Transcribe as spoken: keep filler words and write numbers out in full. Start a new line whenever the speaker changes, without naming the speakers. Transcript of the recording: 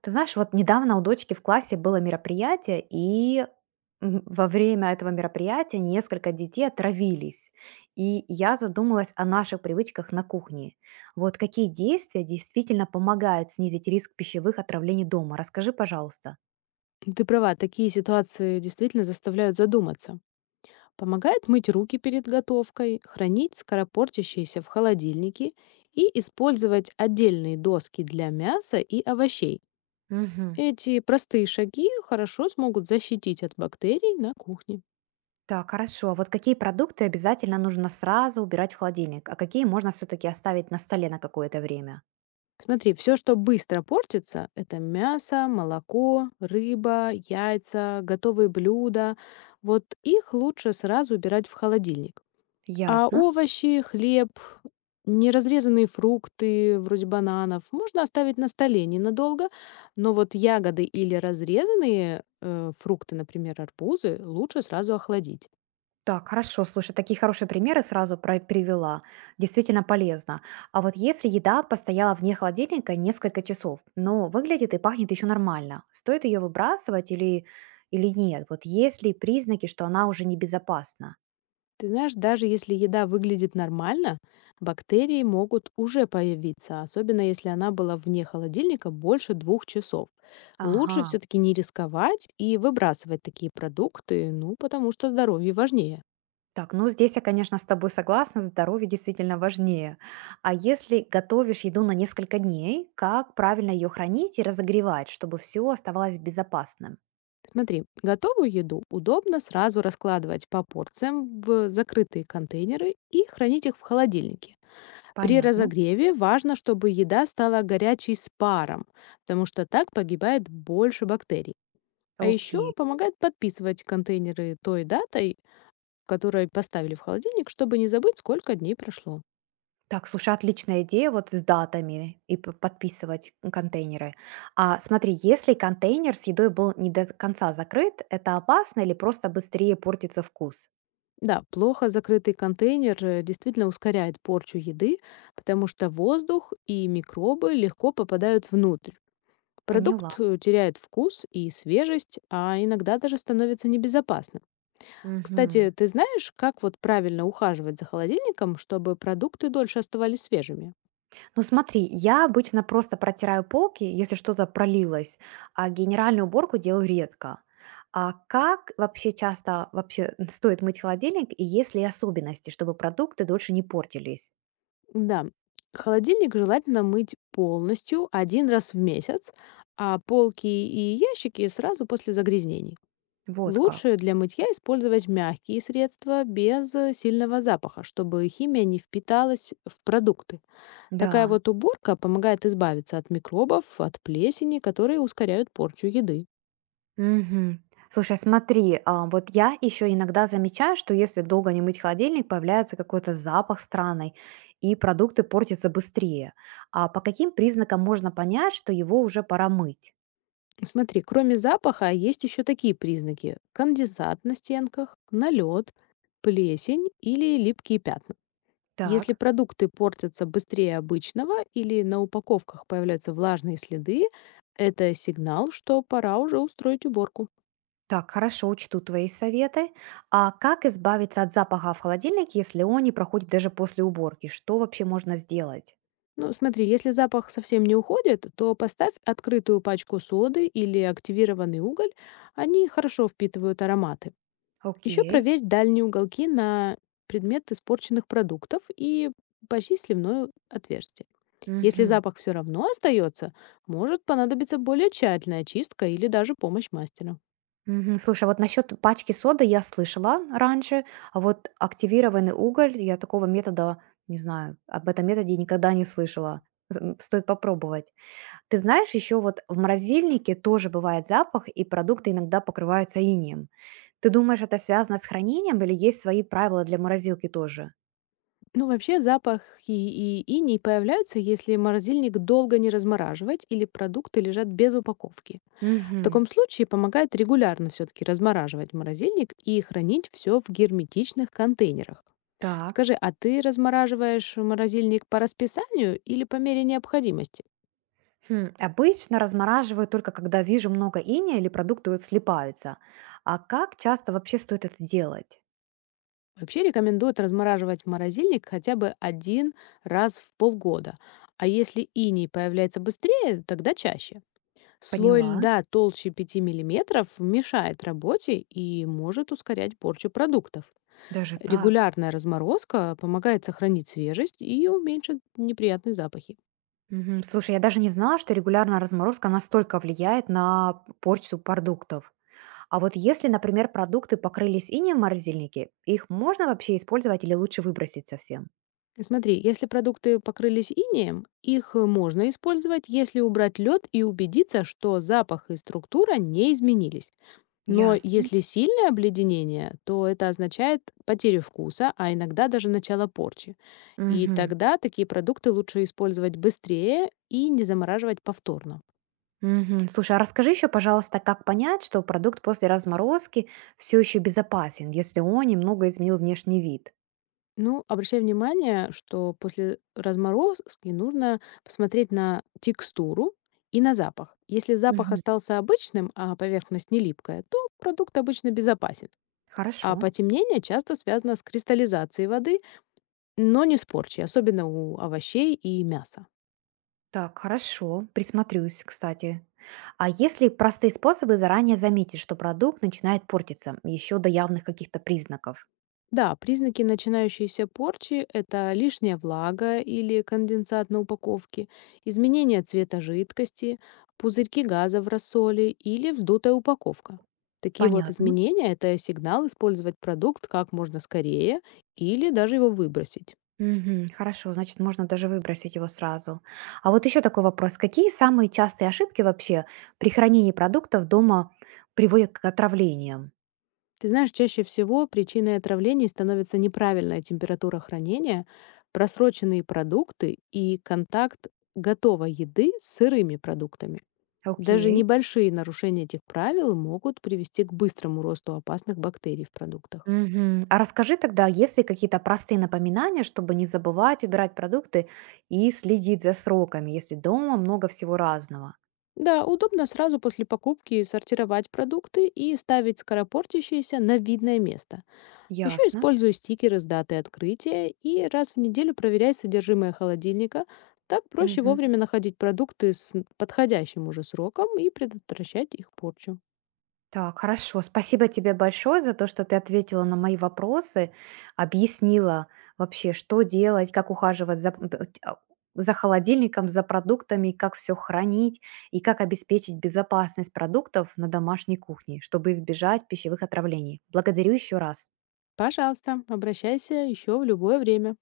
Ты знаешь, вот недавно у дочки в классе было мероприятие, и м, во время этого мероприятия несколько детей отравились. И я задумалась о наших привычках на кухне. Вот какие действия действительно помогают снизить риск пищевых отравлений дома? Расскажи, пожалуйста.
Ты права, такие ситуации действительно заставляют задуматься. Помогает мыть руки перед готовкой, хранить скоропортящиеся в холодильнике и использовать отдельные доски для мяса и овощей.
Мгм.
Эти простые шаги хорошо смогут защитить от бактерий на кухне.
Так, хорошо. А вот какие продукты обязательно нужно сразу убирать в холодильник, а какие можно все-таки оставить на столе на какое-то время?
Смотри, все, что быстро портится, это мясо, молоко, рыба, яйца, готовые блюда. Вот их лучше сразу убирать в холодильник. А
Ясно.
овощи, хлеб, неразрезанные фрукты, вроде бананов, можно оставить на столе ненадолго, но вот ягоды или разрезанные э, фрукты, например, арбузы, лучше сразу охладить.
Так, хорошо. Слушай, такие хорошие примеры сразу про- привела. Действительно полезно. А вот если еда постояла вне холодильника несколько часов, но выглядит и пахнет еще нормально, стоит ее выбрасывать или, или нет? Вот есть ли признаки, что она уже небезопасна?
Ты знаешь, даже если еда выглядит нормально, бактерии могут уже появиться, особенно если она была вне холодильника больше двух часов. Лучше
Ага.
все-таки не рисковать и выбрасывать такие продукты, ну, потому что здоровье важнее.
Так, ну здесь я, конечно, с тобой согласна, здоровье действительно важнее. А если готовишь еду на несколько дней, как правильно ее хранить и разогревать, чтобы все оставалось безопасным?
Смотри, готовую еду удобно сразу раскладывать по порциям в закрытые контейнеры и хранить их в холодильнике. При
Понятно.
разогреве важно, чтобы еда стала горячей с паром, потому что так погибает больше бактерий. А еще
Окей.
помогает подписывать контейнеры той датой, которой поставили в холодильник, чтобы не забыть, сколько дней прошло.
Так, слушай, отличная идея вот с датами и п- подписывать контейнеры. А смотри, если контейнер с едой был не до конца закрыт, это опасно или просто быстрее портится вкус?
Да, плохо закрытый контейнер э, действительно ускоряет порчу еды, потому что воздух и микробы легко попадают внутрь.
Поняла.
Продукт э, теряет вкус и свежесть, а иногда даже становится небезопасным.
Мгм.
Кстати, ты знаешь, как вот правильно ухаживать за холодильником, чтобы продукты дольше оставались свежими?
Ну смотри, я обычно просто протираю полки, если что-то пролилось, а генеральную уборку делаю редко. А как вообще часто вообще стоит мыть холодильник и есть ли особенности, чтобы продукты дольше не портились?
Да, холодильник желательно мыть полностью один раз в месяц, а полки и ящики сразу после загрязнений.
Вот
Лучше
как.
для мытья использовать мягкие средства без э, сильного запаха, чтобы химия не впиталась в продукты. Такая
Да.
вот уборка помогает избавиться от микробов, от плесени, которые ускоряют порчу еды.
Мгм. Слушай, смотри, а, вот я еще иногда замечаю, что если долго не мыть холодильник, появляется какой-то запах странный, и продукты портятся быстрее. А по каким признакам можно понять, что его уже пора мыть?
Смотри, кроме запаха есть еще такие признаки: конденсат на стенках, налет, плесень или липкие пятна. Если
Так,
продукты портятся быстрее обычного или на упаковках появляются влажные следы, это сигнал, что пора уже устроить уборку.
так, хорошо, учту твои советы. А как избавиться от запаха в холодильнике, если он не проходит даже после уборки? Что вообще можно сделать?
Ну, смотри, если запах совсем не уходит, то поставь открытую пачку соды или активированный уголь. Они хорошо впитывают ароматы. Еще
Окей.
проверь дальние уголки на предмет испорченных продуктов и почти сливное отверстие. Если
Мгм.
запах все равно остается, может понадобиться более тщательная чистка или даже помощь мастера.
Мгм. Слушай, вот насчет пачки соды я слышала раньше, а вот активированный уголь, я такого метода не знаю, об этом методе никогда не слышала. М, Стоит попробовать. Ты знаешь, еще вот в морозильнике тоже бывает запах, и продукты иногда покрываются инием. Ты думаешь, это связано с хранением или есть свои правила для морозилки тоже?
Ну, вообще запах и, и иней появляются, если морозильник долго не размораживать или продукты лежат без упаковки. В
Угу.
таком случае помогает регулярно все-таки размораживать морозильник и хранить все в герметичных контейнерах.
Так.
Скажи, а ты размораживаешь морозильник по расписанию или по мере необходимости?
Хм, Обычно размораживаю только когда вижу много иния или продукты вот слипаются. А как часто вообще стоит это делать?
Вообще рекомендуют размораживать морозильник хотя бы один раз в полгода. А если иней появляется быстрее, тогда чаще. Слой
Поняла.
льда толще пяти миллиметров мешает работе и может ускорять порчу продуктов.
Даже так?
Регулярная разморозка помогает сохранить свежесть и уменьшит неприятные запахи.
Мгм. Слушай, я даже не знала, что регулярная разморозка настолько влияет на порчу продуктов. А вот если, например, продукты покрылись инеем в морозильнике, их можно вообще использовать или лучше выбросить совсем?
И Смотри, если продукты покрылись инеем, их можно использовать, если убрать лед и убедиться, что запах и структура не изменились. Но
Ясно.
если сильное обледенение, то это означает потерю вкуса, а иногда даже начало порчи. И
Мгм.
тогда такие продукты лучше использовать быстрее и не замораживать повторно.
Мгм. Слушай, а расскажи еще, пожалуйста, как понять, что продукт после разморозки все еще безопасен, если он немного изменил внешний вид?
Ну, обращай внимание, что после разморозки нужно посмотреть на текстуру и на запах. Если запах
Мгм.
остался обычным, а поверхность не липкая, то продукт обычно безопасен.
Хорошо.
А потемнение часто связано с кристаллизацией воды, но не с порчей, особенно у овощей и мяса.
Так, хорошо, присмотрюсь, кстати. А если простые способы заранее заметить, что продукт начинает портиться, еще до явных каких-то признаков?
Да, признаки начинающейся порчи — это лишняя влага или конденсат на упаковке, изменение цвета жидкости, пузырьки газа в рассоле или вздутая упаковка. Такие вот
Понятно.
изменения — это сигнал использовать продукт как можно скорее или даже его выбросить.
Мгм, хорошо, значит, можно даже выбросить его сразу. А вот еще такой вопрос. Какие самые частые ошибки вообще при хранении продуктов дома приводят к отравлениям?
Ты знаешь, чаще всего причиной отравлений становится неправильная температура хранения, просроченные продукты и контакт готовой еды с сырыми продуктами. Даже
Окей.
небольшие нарушения этих правил могут привести к быстрому росту опасных бактерий в продуктах.
Мгм. А расскажи тогда, есть ли какие-то простые напоминания, чтобы не забывать убирать продукты и следить за сроками, если дома много всего разного?
Да, удобно сразу после покупки сортировать продукты и ставить скоропортящиеся на видное место. Еще
Ясно.
использую стикеры с датой открытия и раз в неделю проверяй содержимое холодильника. Так проще
Мгм.
вовремя находить продукты с подходящим уже сроком и предотвращать их порчу.
Так, хорошо. Спасибо тебе большое за то, что ты ответила на мои вопросы, объяснила вообще, что делать, как ухаживать за, п- т- а, за холодильником, за продуктами, как все хранить и как обеспечить безопасность продуктов на домашней кухне, чтобы избежать пищевых отравлений. Благодарю еще раз.
Пожалуйста, обращайся еще в любое время.